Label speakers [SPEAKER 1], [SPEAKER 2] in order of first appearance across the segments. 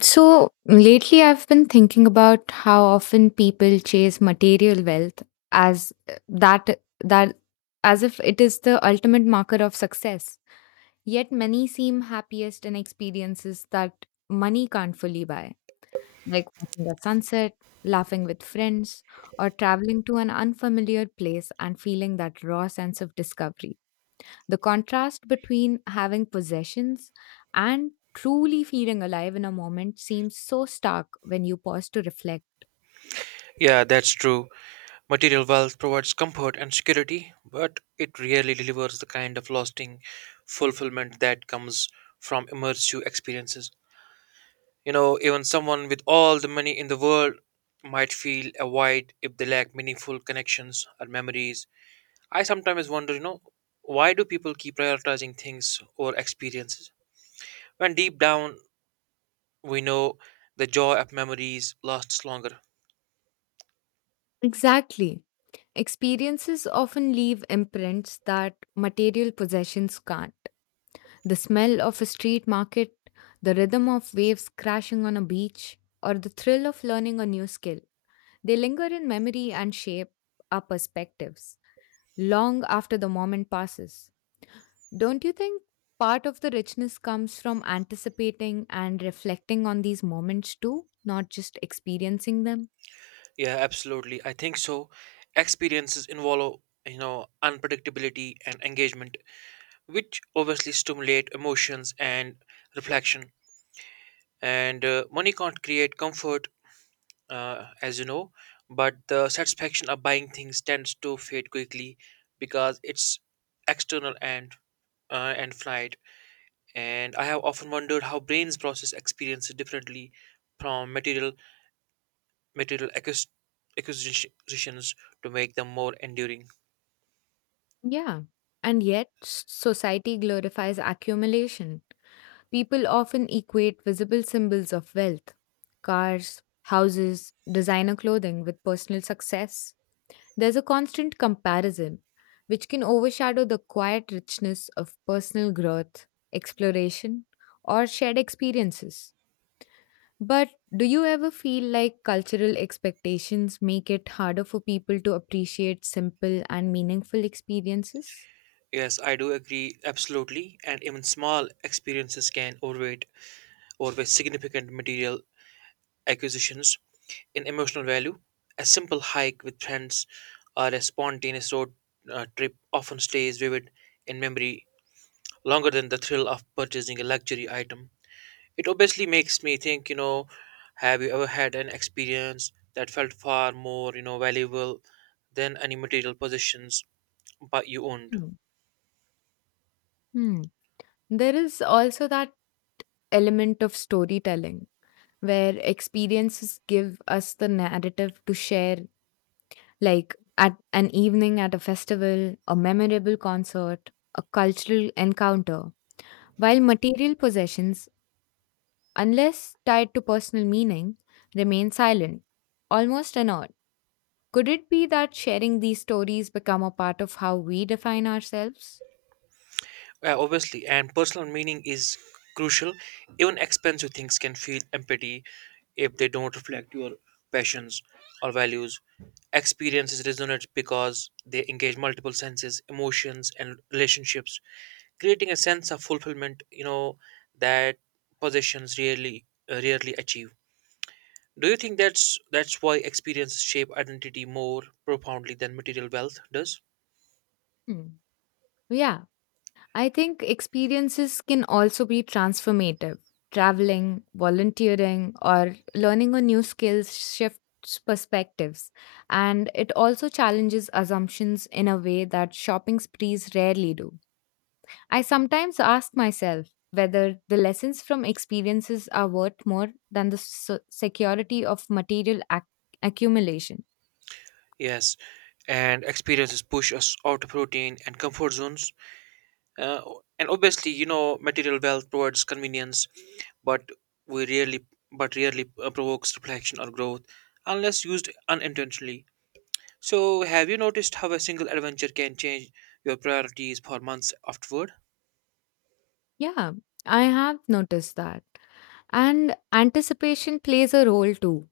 [SPEAKER 1] So lately, I've been thinking about how often people chase material wealth as that that as if it is the ultimate marker of success. Yet many seem happiest in experiences that money can't fully buy, like watching the sunset, laughing with friends, or traveling to an unfamiliar place and feeling that raw sense of discovery. The contrast between having possessions and truly feeling alive in a moment seems so stark when you pause to reflect.
[SPEAKER 2] Yeah, that's true. Material wealth provides comfort and security, but it rarely delivers the kind of lasting fulfillment that comes from immersive experiences. You know, even someone with all the money in the world might feel a void if they lack meaningful connections or memories. I sometimes wonder, you know, why do people keep prioritizing things or experiences? When deep down we know the joy of memories lasts longer.
[SPEAKER 1] Exactly. Experiences often leave imprints that material possessions can't. The smell of a street market, the rhythm of waves crashing on a beach, or the thrill of learning a new skill. They linger in memory and shape our perspectives long after the moment passes. Don't you think part of the richness comes from anticipating and reflecting on these moments too, not just experiencing them?
[SPEAKER 2] Yeah, absolutely. I think so. Experiences involve, you know, unpredictability and engagement, which obviously stimulate emotions and reflection. And money can't create comfort, as you know, but the satisfaction of buying things tends to fade quickly because it's external and flight. And I have often wondered how brains process experiences differently from material acquis- acquisitions to make them more enduring.
[SPEAKER 1] Yeah. And yet, society glorifies accumulation. People often equate visible symbols of wealth, cars, houses, designer clothing, with personal success. There's a constant comparison, which can overshadow the quiet richness of personal growth, exploration, or shared experiences. But do you ever feel like cultural expectations make it harder for people to appreciate simple and meaningful experiences?
[SPEAKER 2] Yes, I do agree absolutely, and even small experiences can overweigh significant material acquisitions in emotional value. A simple hike with friends or a spontaneous road trip often stays vivid in memory longer than the thrill of purchasing a luxury item. It obviously makes me think, you know, have you ever had an experience that felt far more, you know, valuable than any material possessions but you owned?
[SPEAKER 1] Hmm. Hmm. There is also that element of storytelling where experiences give us the narrative to share, like at an evening at a festival, a memorable concert, a cultural encounter, while material possessions, unless tied to personal meaning, remain silent, almost inert. Could it be that sharing these stories become a part of how we define ourselves?
[SPEAKER 2] Obviously, and personal meaning is crucial. Even expensive things can feel empty if they don't reflect your passions or values. Experiences resonate because they engage multiple senses, emotions, and relationships, creating a sense of fulfillment. You know that possessions rarely achieve. Do you think that's why experiences shape identity more profoundly than material wealth does?
[SPEAKER 1] Hmm. Yeah, I think experiences can also be transformative. Traveling, volunteering, or learning a new skill shifts perspectives. And it also challenges assumptions in a way that shopping sprees rarely do. I sometimes ask myself whether the lessons from experiences are worth more than the security of material accumulation.
[SPEAKER 2] Yes, and experiences push us out of routine and comfort zones, uh, and obviously, you know, material wealth provides convenience, but we rarely but rarely provokes reflection or growth unless used unintentionally. So have you noticed how a single adventure can change your priorities for months afterward?
[SPEAKER 1] Yeah, I have noticed that. And anticipation plays a role too.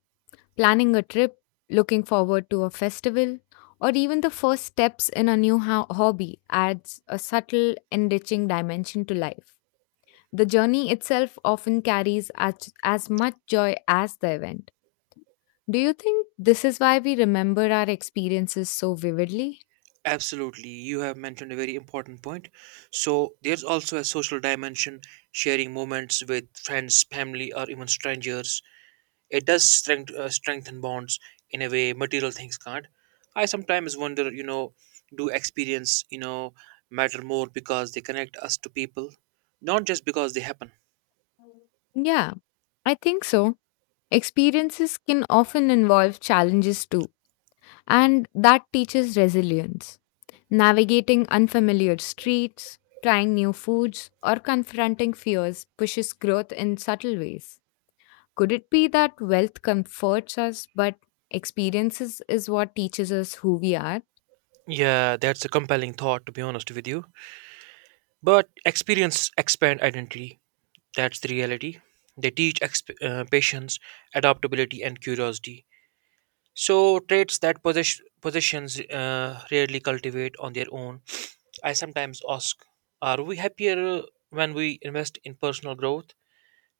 [SPEAKER 1] Planning a trip, looking forward to a festival, or even the first steps in a new hobby adds a subtle, enriching dimension to life. The journey itself often carries as much joy as the event. Do you think this is why we remember our experiences so vividly?
[SPEAKER 2] Absolutely, you have mentioned a very important point. So there's also a social dimension: sharing moments with friends, family, or even strangers. It does strengthen bonds in a way material things can't. I sometimes wonder, you know, do experience, you know, matter more because they connect us to people, not just because they happen?
[SPEAKER 1] Yeah, I think so. Experiences can often involve challenges too, and that teaches resilience. Navigating unfamiliar streets, trying new foods, or confronting fears pushes growth in subtle ways. Could it be that wealth comforts us, but experiences is what teaches us who we are?
[SPEAKER 2] Yeah, that's a compelling thought, to be honest with you. But experience expand identity. That's the reality. They teach patience, adaptability, and curiosity. So traits that possessions rarely cultivate on their own. I sometimes ask, are we happier when we invest in personal growth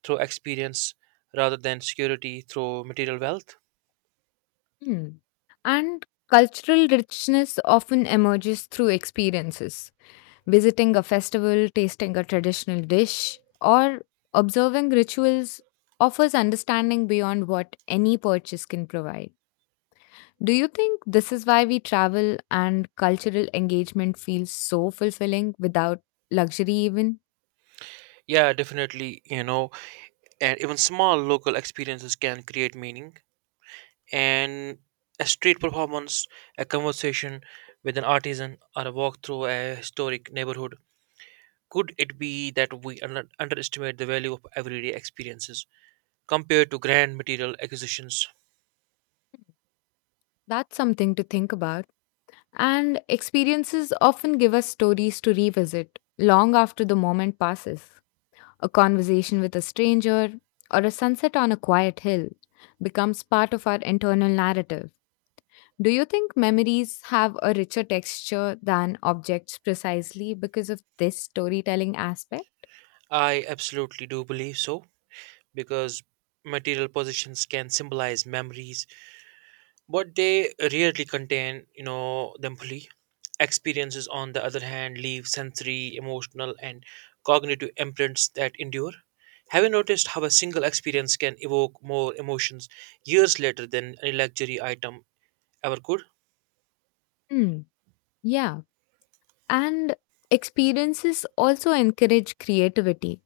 [SPEAKER 2] through experience rather than security through material wealth?
[SPEAKER 1] Hmm. And cultural richness often emerges through experiences. Visiting a festival, tasting a traditional dish, or observing rituals offers understanding beyond what any purchase can provide. Do you think this is why we travel and cultural engagement feels so fulfilling without luxury, even?
[SPEAKER 2] Yeah, definitely, you know, and even small local experiences can create meaning. And a street performance, a conversation with an artisan, or a walk through a historic neighborhood. Could it be that we underestimate the value of everyday experiences compared to grand material acquisitions?
[SPEAKER 1] That's something to think about. And experiences often give us stories to revisit long after the moment passes. A conversation with a stranger or a sunset on a quiet hill becomes part of our internal narrative. Do you think memories have a richer texture than objects precisely because of this storytelling aspect?
[SPEAKER 2] I absolutely do believe so, because material possessions can symbolize memories, but they rarely contain, you know, them fully. Experiences, on the other hand, leave sensory, emotional, and cognitive imprints that endure. Have you noticed how a single experience can evoke more emotions years later than any luxury item ever could?
[SPEAKER 1] Hmm. Yeah. And experiences also encourage creativity.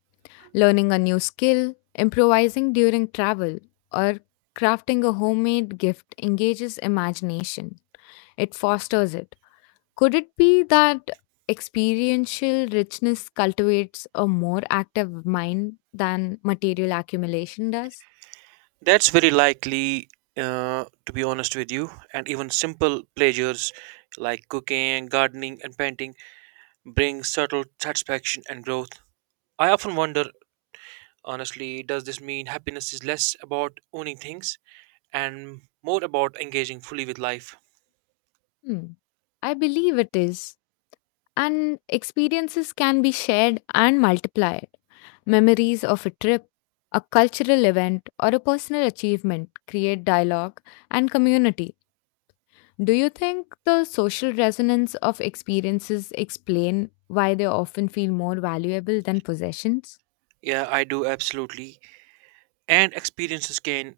[SPEAKER 1] Learning a new skill, improvising during travel, or crafting a homemade gift engages imagination. It fosters it. Could it be that experiential richness cultivates a more active mind than material accumulation does?
[SPEAKER 2] That's very likely, to be honest with you, and even simple pleasures like cooking, gardening, and painting bring subtle satisfaction and growth. I often wonder, honestly, does this mean happiness is less about owning things and more about engaging fully with life?
[SPEAKER 1] Hmm. I believe it is. And experiences can be shared and multiplied. Memories of a trip, a cultural event, or a personal achievement create dialogue and community. Do you think the social resonance of experiences explain why they often feel more valuable than possessions?
[SPEAKER 2] Yeah, I do absolutely. And experiences can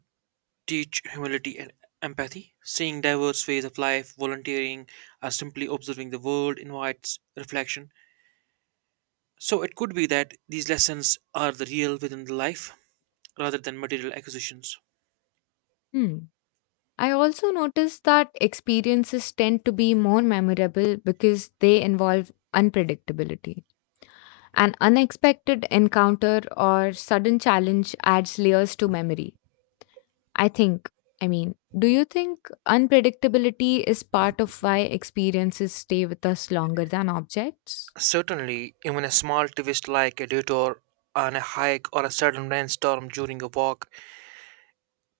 [SPEAKER 2] teach humility and empathy. Seeing diverse ways of life, volunteering, or simply observing the world invites reflection. So it could be that these lessons are the real within the life rather than material acquisitions.
[SPEAKER 1] Hmm. I also noticed that experiences tend to be more memorable because they involve unpredictability. An unexpected encounter or sudden challenge adds layers to memory. I think, I mean, do you think unpredictability is part of why experiences stay with us longer than objects?
[SPEAKER 2] Certainly, even a small twist like a detour on a hike or a sudden rainstorm during a walk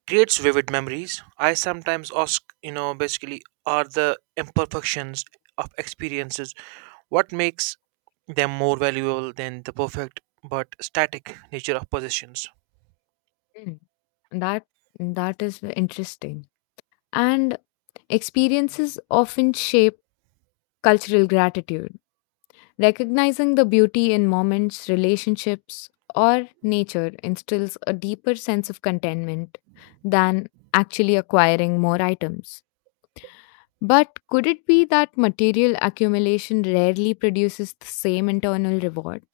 [SPEAKER 2] creates vivid memories. I sometimes ask, you know, basically, are the imperfections of experiences what makes them more valuable than the perfect but static nature of possessions?
[SPEAKER 1] Mm. That that interesting. And experiences often shape cultural gratitude. Recognizing the beauty in moments, relationships, or nature instills a deeper sense of contentment than actually acquiring more items. But could it be that material accumulation rarely produces the same internal reward?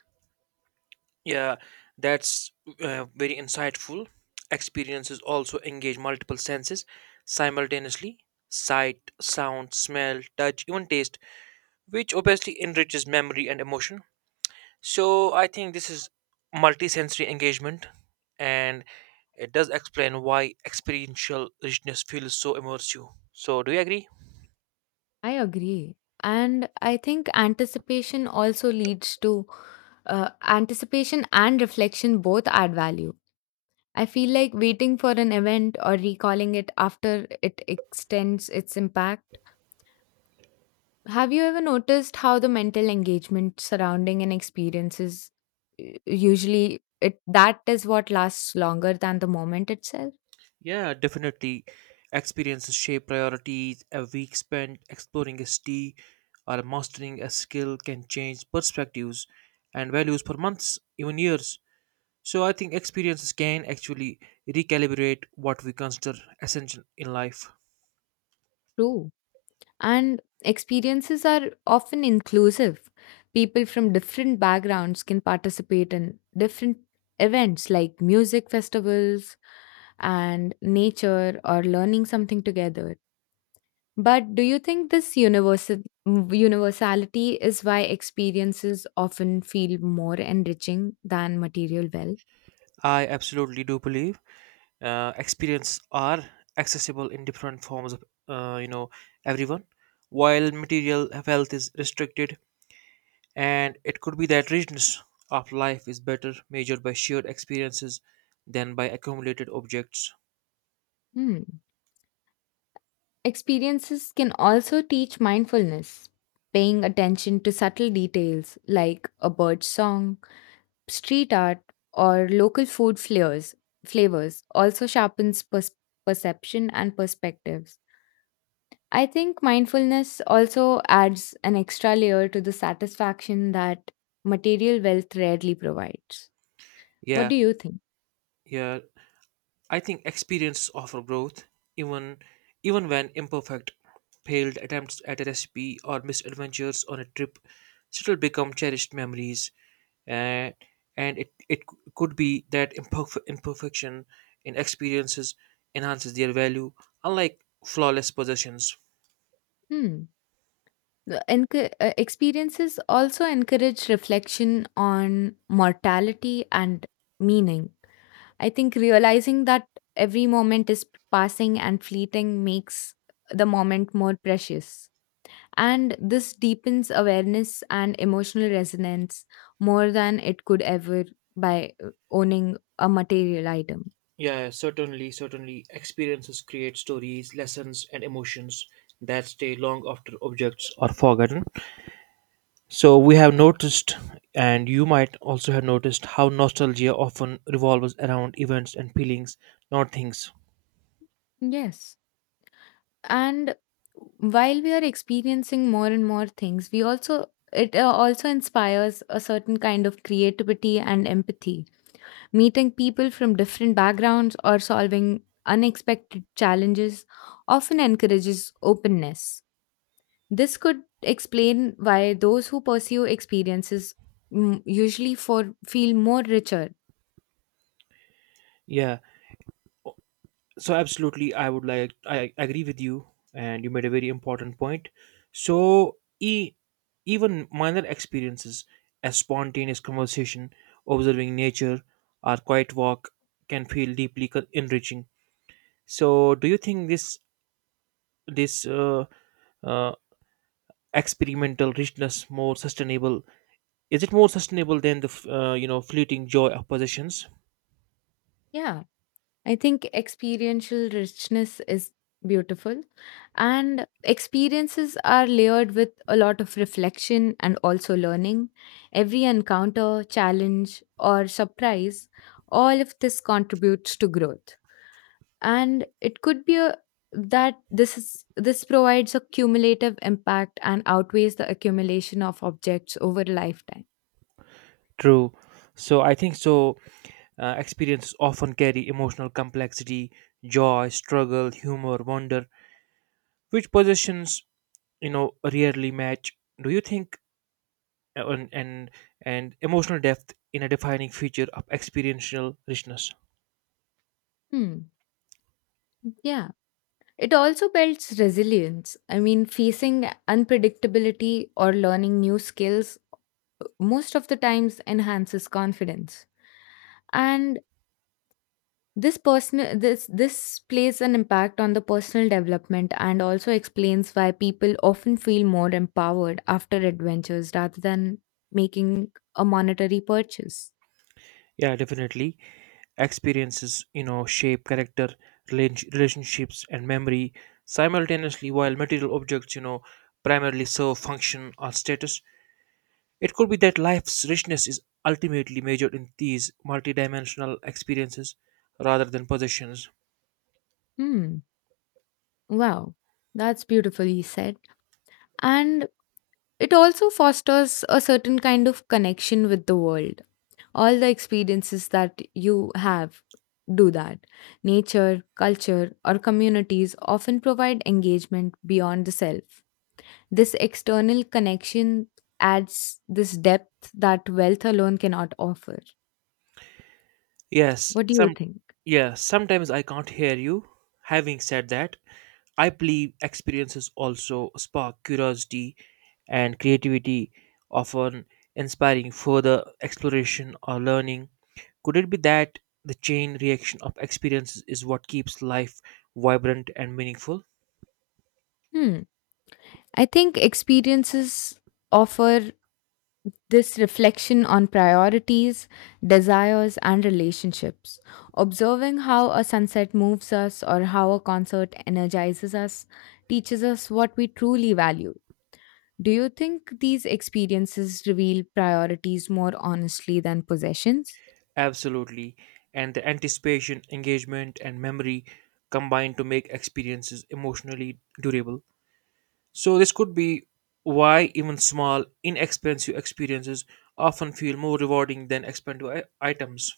[SPEAKER 2] Yeah, that's very insightful. Experiences also engage multiple senses simultaneously: sight, sound, smell, touch, even taste, which obviously enriches memory and emotion. So, I think this is multisensory engagement, and it does explain why experiential richness feels so immersive. So, do you agree?
[SPEAKER 1] I agree. And I think anticipation also leads to anticipation and reflection both add value. I feel like waiting for an event or recalling it after it extends its impact. Have you ever noticed how the mental engagement surrounding an experience is usually it that is what lasts longer than the moment itself?
[SPEAKER 2] Yeah, definitely. Experiences shape priorities. A week spent exploring a city or mastering a skill can change perspectives and values for months, even years. So I think experiences can actually recalibrate what we consider essential in life.
[SPEAKER 1] True. And experiences are often inclusive. People from different backgrounds can participate in different events like music festivals and nature or learning something together. But do you think this universality is why experiences often feel more enriching than material wealth?
[SPEAKER 2] I absolutely do believe. Experience are accessible in different forms of, you know, everyone, while material wealth is restricted. And it could be that richness of life is better measured by shared experiences than by accumulated objects.
[SPEAKER 1] Hmm. Experiences can also teach mindfulness, paying attention to subtle details like a bird's song, street art, or local food flavors also sharpens perception and perspectives. I think mindfulness also adds an extra layer to the satisfaction that material wealth rarely provides. What
[SPEAKER 2] Yeah.
[SPEAKER 1] do you think?
[SPEAKER 2] Yeah, I think experience offer growth, even even when imperfect. Failed attempts at a recipe or misadventures on a trip still become cherished memories. And and it it could be that imperfection in experiences enhances their value, unlike flawless possessions.
[SPEAKER 1] Hmm. Experiences also encourage reflection on mortality and meaning. I think realizing that every moment is passing and fleeting makes the moment more precious. And this deepens awareness and emotional resonance more than it could ever by owning a material item.
[SPEAKER 2] Yeah, certainly experiences create stories, lessons, and emotions that stay long after objects are forgotten. So we have noticed, and you might also have noticed how nostalgia often revolves around events and feelings, not things.
[SPEAKER 1] Yes. And while we are experiencing more and more things, we also it also inspires a certain kind of creativity and empathy. Meeting people from different backgrounds or solving unexpected challenges often encourages openness. This could explain why those who pursue experiences usually for feel more richer.
[SPEAKER 2] Yeah, so absolutely, I would like I agree with you, and you made a very important point. So even minor experiences, a spontaneous conversation, observing nature, or quiet walk can feel deeply enriching. So do you think this this uh, uh, experimental richness more sustainable, is it more sustainable than the you know, fleeting joy of possessions?
[SPEAKER 1] Yeah, I think experiential richness is beautiful and experiences are layered with a lot of reflection and also learning. Every encounter, challenge or surprise, all of this contributes to growth. And it could be a, that this is this provides a cumulative impact and outweighs the accumulation of objects over a lifetime.
[SPEAKER 2] True. So I think so. Experiences often carry emotional complexity, joy, struggle, humor, wonder, which possessions, you know, rarely match. Do you think uh, and and, and emotional depth in a defining feature of experiential richness?
[SPEAKER 1] Hmm. Yeah. It also builds resilience. I mean, facing unpredictability or learning new skills most of the times enhances confidence. And this personal this this plays an impact on the personal development and also explains why people often feel more empowered after adventures rather than making a monetary purchase.
[SPEAKER 2] Yeah, definitely. Experiences, you know, shape character, relationships, and memory simultaneously, while material objects, you know, primarily serve function or status. It could be that life's richness is ultimately measured in these multidimensional experiences rather than possessions.
[SPEAKER 1] Hmm. Wow, that's beautifully said. And it also fosters a certain kind of connection with the world, all the experiences that you have do that. Nature, culture, or communities often provide engagement beyond the self. This external connection adds this depth that wealth alone cannot offer.
[SPEAKER 2] Yes,
[SPEAKER 1] What do you
[SPEAKER 2] some.
[SPEAKER 1] think?
[SPEAKER 2] Yeah, sometimes I can't hear you. Having said that, I believe experiences also spark curiosity and creativity, often inspiring further exploration or learning. Could it be that the chain reaction of experiences is what keeps life vibrant and meaningful?
[SPEAKER 1] Hmm. I think experiences offer this reflection on priorities, desires, and relationships. Observing how a sunset moves us or how a concert energizes us teaches us what we truly value. Do you think these experiences reveal priorities more honestly than possessions?
[SPEAKER 2] Absolutely. And the anticipation, engagement, and memory combine to make experiences emotionally durable. So, this could be why even small, inexpensive experiences often feel more rewarding than expensive items.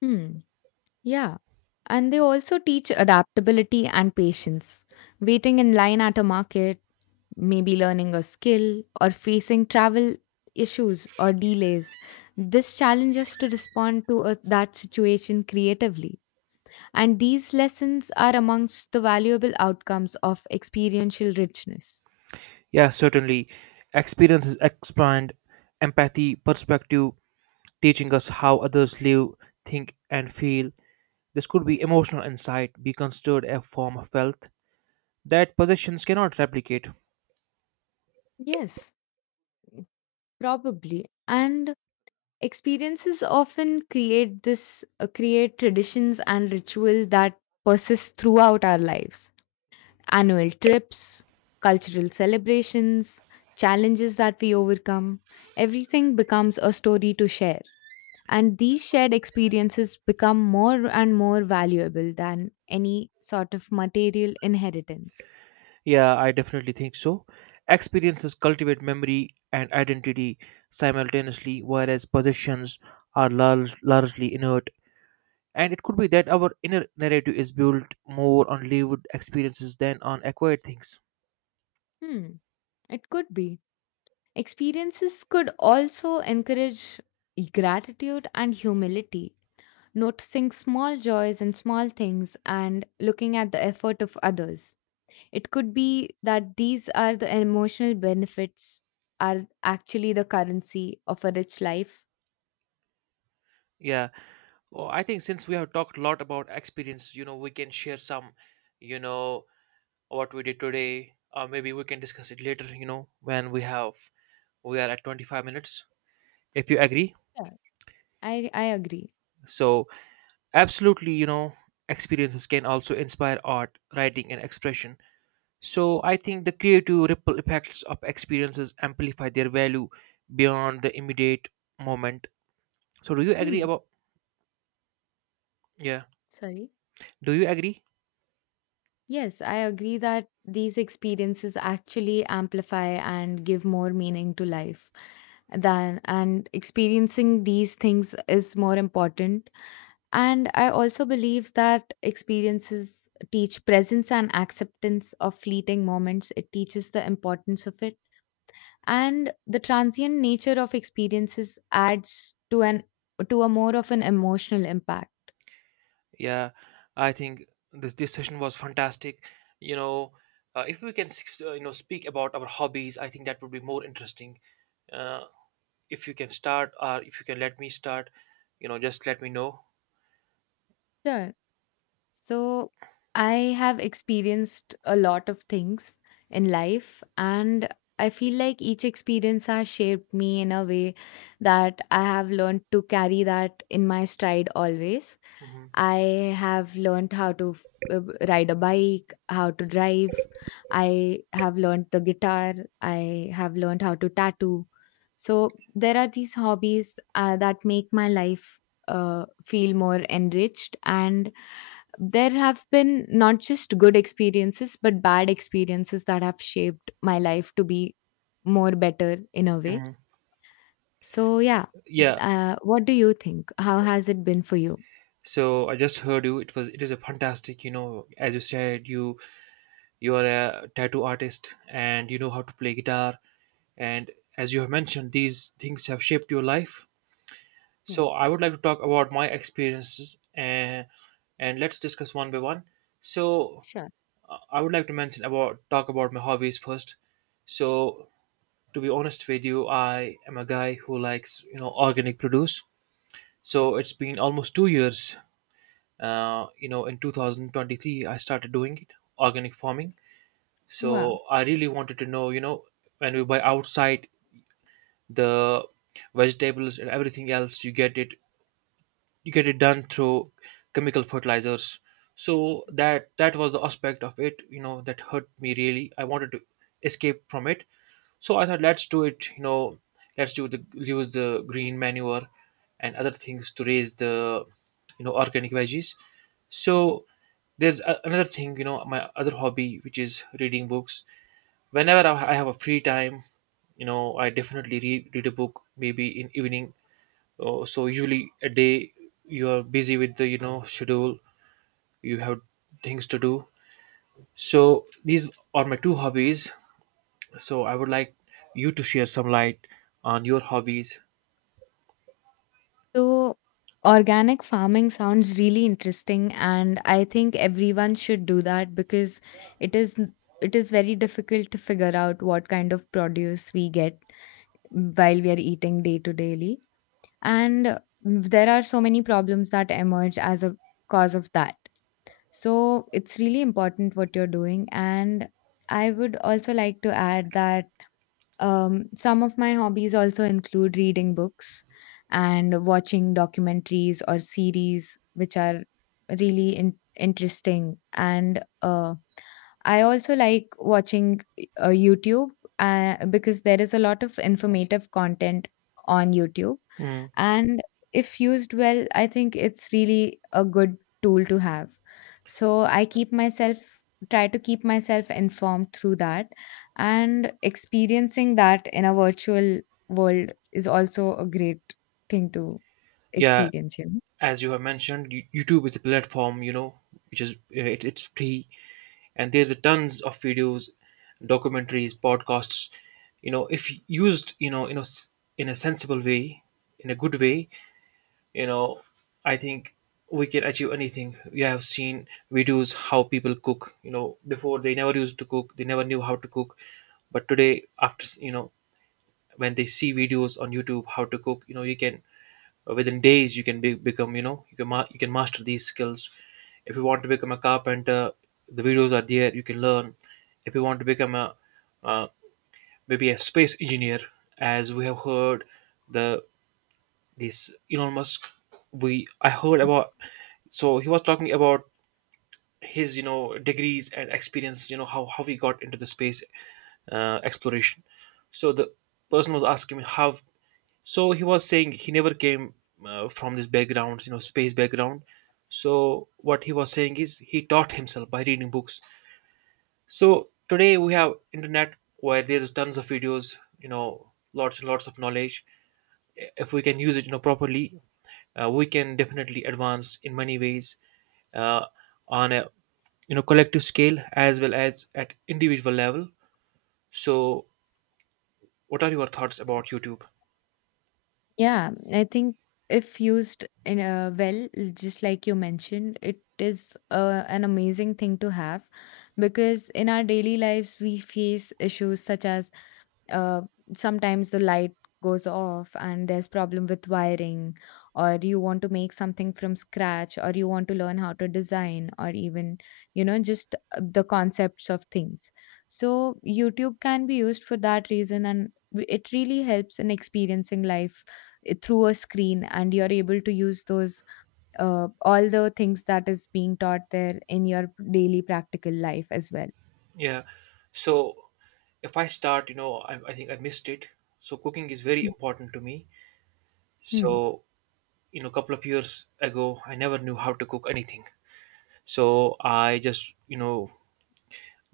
[SPEAKER 1] Hmm. Yeah. And they also teach adaptability and patience. Waiting in line at a market, maybe learning a skill, or facing travel issues or delays. This challenges us to respond to that situation creatively. And these lessons are amongst the valuable outcomes of experiential richness.
[SPEAKER 2] Yeah, certainly. Experiences expand empathy, perspective, teaching us how others live, think, and feel. This could be emotional insight, be considered a form of wealth that possessions cannot replicate.
[SPEAKER 1] Yes, probably. And experiences often create this create traditions and ritual that persist throughout our lives: annual trips, cultural celebrations, challenges that we overcome. Everything becomes a story to share. And these shared experiences become more and more valuable than any sort of material inheritance.
[SPEAKER 2] Yeah, I definitely think so. Experiences cultivate memory and identity simultaneously, whereas possessions are largely inert. And it could be that our inner narrative is built more on lived experiences than on acquired things.
[SPEAKER 1] Hmm, it could be. Experiences could also encourage gratitude and humility, noticing small joys and small things and looking at the effort of others. It could be that these are the emotional benefits are actually the currency of a rich life.
[SPEAKER 2] Yeah, well, I think since we have talked a lot about experience, you know, we can share some, you know, what we did today, or maybe we can discuss it later, you know, when we have we are at 25 minutes, if you agree.
[SPEAKER 1] Yeah. I agree.
[SPEAKER 2] So absolutely, you know, experiences can also inspire art, writing, and expression. So I think the creative ripple effects of experiences amplify their value beyond the immediate moment. So do you agree
[SPEAKER 1] Hmm.
[SPEAKER 2] about, yeah?
[SPEAKER 1] Sorry.
[SPEAKER 2] Do you agree?
[SPEAKER 1] Yes, I agree that these experiences actually amplify and give more meaning to life. Than and experiencing these things is more important. And I also believe that experiences teach presence and acceptance of fleeting moments. It teaches the importance of it and the transient nature of experiences adds to a more of an emotional impact.
[SPEAKER 2] Yeah, I think this session was fantastic. You know, if we can you know, speak about our hobbies, I think that would be more interesting. Uh, if you can start, or if you can let me start, you know, just let me know.
[SPEAKER 1] Sure, so I have experienced a lot of things in life, and I feel like each experience has shaped me in a way that I have learned to carry that in my stride always.
[SPEAKER 2] Hmm.
[SPEAKER 1] I have learned how to ride a bike, how to drive. I have learned the guitar. I have learned how to tattoo. So there are these hobbies that make my life feel more enriched. And there have been not just good experiences, but bad experiences that have shaped my life to be more better in a way.
[SPEAKER 2] Hmm.
[SPEAKER 1] So, yeah,
[SPEAKER 2] Yeah,
[SPEAKER 1] what do you think? How has it been for you?
[SPEAKER 2] so I just heard you. It was, it is a fantastic, you know, as you said, you are a tattoo artist and you know how to play guitar, and as you have mentioned, these things have shaped your life. So
[SPEAKER 1] Yes,
[SPEAKER 2] I would like to talk about my experiences, and let's discuss one by one. So
[SPEAKER 1] sure.
[SPEAKER 2] I would like to mention about talk about my hobbies first. So, to be honest with you, I am a guy who likes, you know, organic produce. So it's been almost 2 years, you know, in 2023 I started doing it, organic farming.
[SPEAKER 1] Wow.
[SPEAKER 2] So I really wanted to know, you know, when we buy outside, the vegetables and everything else, you get it done through chemical fertilizers. So that was the aspect of it, you know, that hurt me. Really, I wanted to escape from it. So I thought, let's do it. You know, let's do the use the green manure and other things to raise the, you know, organic veggies. So there's another thing, you know, my other hobby, which is reading books. Whenever I have a free time, you know, I definitely read a book, maybe in evening. Oh, so usually a day you are busy with the, you know, schedule. You have things to do. So these are my two hobbies. So I would like you to share some light on your hobbies.
[SPEAKER 1] So, organic farming sounds really interesting, and I think everyone should do that because it is it is very difficult to figure out what kind of produce we get while we are eating day to daily. And there are so many problems that emerge as a cause of that. So, it's really important what you're doing. And I would also like to add that some of my hobbies also include reading books and watching documentaries or series, which are really interesting. And I also like watching YouTube because there is a lot of informative content on YouTube.
[SPEAKER 2] Hmm.
[SPEAKER 1] And if used well, I think it's really a good tool to have. So I keep myself, try to keep myself informed through that, and experiencing that in a virtual world is also a great thing to
[SPEAKER 2] Yeah,
[SPEAKER 1] experience, you know.
[SPEAKER 2] as you have mentioned, YouTube is a platform, you know, which is it's free, and there's a tons of videos, documentaries, podcasts. You know, if used, you know, in a sensible way, in a good way, you know, I think we can achieve anything. We have seen videos how people cook. You know, before they never used to cook, they never knew how to cook, but today, after s- you know when they see videos on YouTube how to cook, you know you can within days you can become, you know, you can you can master these skills. If you want to become a carpenter, the videos are there, you can learn. If you want to become a uh, maybe a space engineer, as we have heard, the this Elon Musk, we I heard about, so he was talking about his, you know, degrees and experience, you know, how he got into the space exploration. So the person was asking me how. So he was saying he never came from this background, you know, space background. So what he was saying is he taught himself by reading books. So today we have internet where there is tons of videos, you know, lots and lots of knowledge. If we can use it, you know, properly, we can definitely advance in many ways, uh, on a, you know, collective scale as well as at individual level. So what are your thoughts about YouTube?
[SPEAKER 1] Yeah, I think if used in a well, just like you mentioned, it is an amazing thing to have because in our daily lives we face issues such as, uh, sometimes the light goes off and there's problem with wiring, or you want to make something from scratch, or you want to learn how to design, or even, you know, just the concepts of things. So YouTube can be used for that reason, and it really helps in experiencing life through a screen and you're able to use those all the things that is being taught there in your daily practical life as well.
[SPEAKER 2] Yeah. So if I start, you know, I think I missed it. So cooking is very
[SPEAKER 1] Mm.
[SPEAKER 2] important to me.
[SPEAKER 1] Hmm.
[SPEAKER 2] So, you know, a couple of years ago, I never knew how to cook anything. So I just, you know,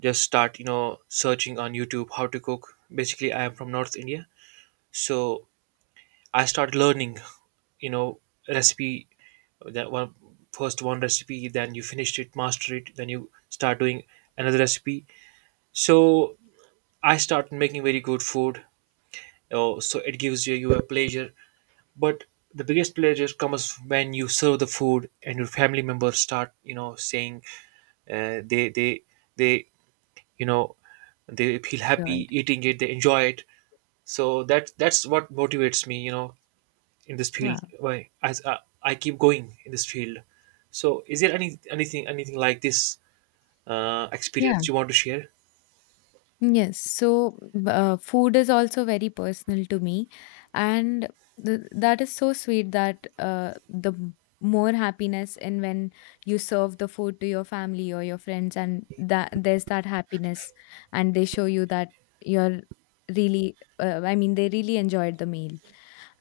[SPEAKER 2] just start, you know, searching on YouTube how to cook. Basically, I am from North India. So I started learning, you know, recipe, that one first one recipe, then you finished it, master it, then you start doing another recipe. So I started making very good food. Oh, so it gives you a pleasure. But the biggest pleasure comes when you serve the food and your family members start, you know, saying uh, they they they, you know, they feel happy
[SPEAKER 1] Good.
[SPEAKER 2] eating it, they enjoy it. So that's what motivates me, you know, in this field.
[SPEAKER 1] Wow.
[SPEAKER 2] Why, as I keep going in this field. So is there anything like this, uh,
[SPEAKER 1] Yeah.
[SPEAKER 2] experience you want to share?
[SPEAKER 1] Yes, so food is also very personal to me, and th that is so sweet that the more happiness in when you serve the food to your family or your friends, and that there's that happiness, and they show you that you're really, I mean, they really enjoyed the meal.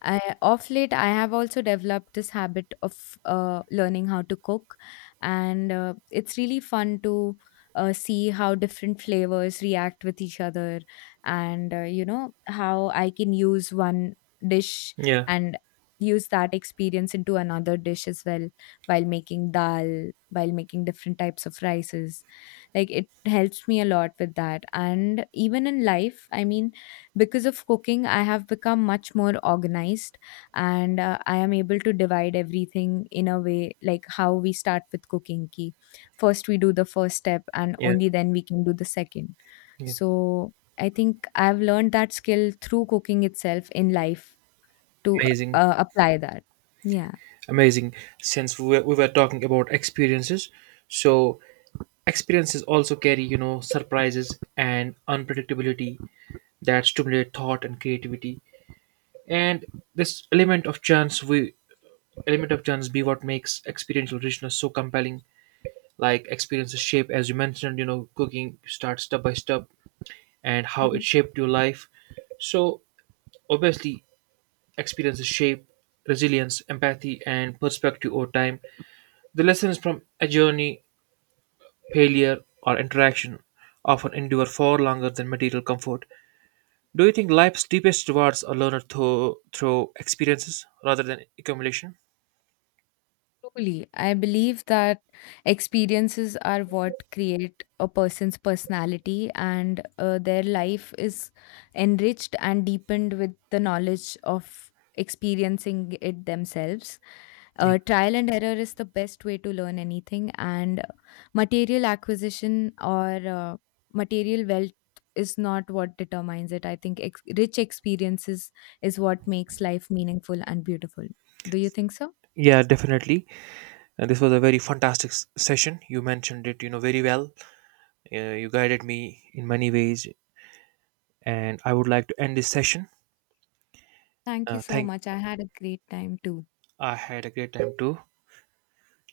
[SPEAKER 1] I, of late, I have also developed this habit of learning how to cook, and it's really fun to see how different flavors react with each other and you know how I can use one dish
[SPEAKER 2] Yeah,
[SPEAKER 1] and use that experience into another dish as well, while making dal, while making different types of rices. Like, it helps me a lot with that, and even in life, I mean, because of cooking I have become much more organized, and I am able to divide everything in a way like how we start with cooking ki, first we do the first step and
[SPEAKER 2] yeah,
[SPEAKER 1] only then we can do the second.
[SPEAKER 2] yeah.
[SPEAKER 1] So I think I've learned that skill through cooking itself in life, to
[SPEAKER 2] Amazing.
[SPEAKER 1] apply that, yeah.
[SPEAKER 2] Amazing. Since we were talking about experiences, so experiences also carry, you know, surprises and unpredictability that stimulate thought and creativity. And this element of chance, we element of chance, be what makes experiential richness so compelling. Like experiences shape, as you mentioned, you know, cooking starts step by step, and how it
[SPEAKER 1] Mhm.
[SPEAKER 2] shaped your life. So obviously, experiences shape resilience, empathy, and perspective over time. The lessons from a journey, failure, or interaction often endure far longer than material comfort. Do you think life's deepest rewards are learned through experiences rather than accumulation?
[SPEAKER 1] Truly, I believe that experiences are what create a person's personality, and their life is enriched and deepened with the knowledge of experiencing it themselves.
[SPEAKER 2] Yeah.
[SPEAKER 1] Trial and error is the best way to learn anything, and material acquisition or material wealth is not what determines it. I think rich experiences is what makes life meaningful and beautiful. Do you think so?
[SPEAKER 2] Yeah, definitely. And this was a very fantastic session. You mentioned it, you know, very well. You guided me in many ways, and I would like to end this session.
[SPEAKER 1] Thank you so
[SPEAKER 2] Thank.
[SPEAKER 1] much. I had a great time too.
[SPEAKER 2] I had a great time too.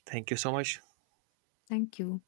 [SPEAKER 2] Thank you so much.
[SPEAKER 1] Thank you.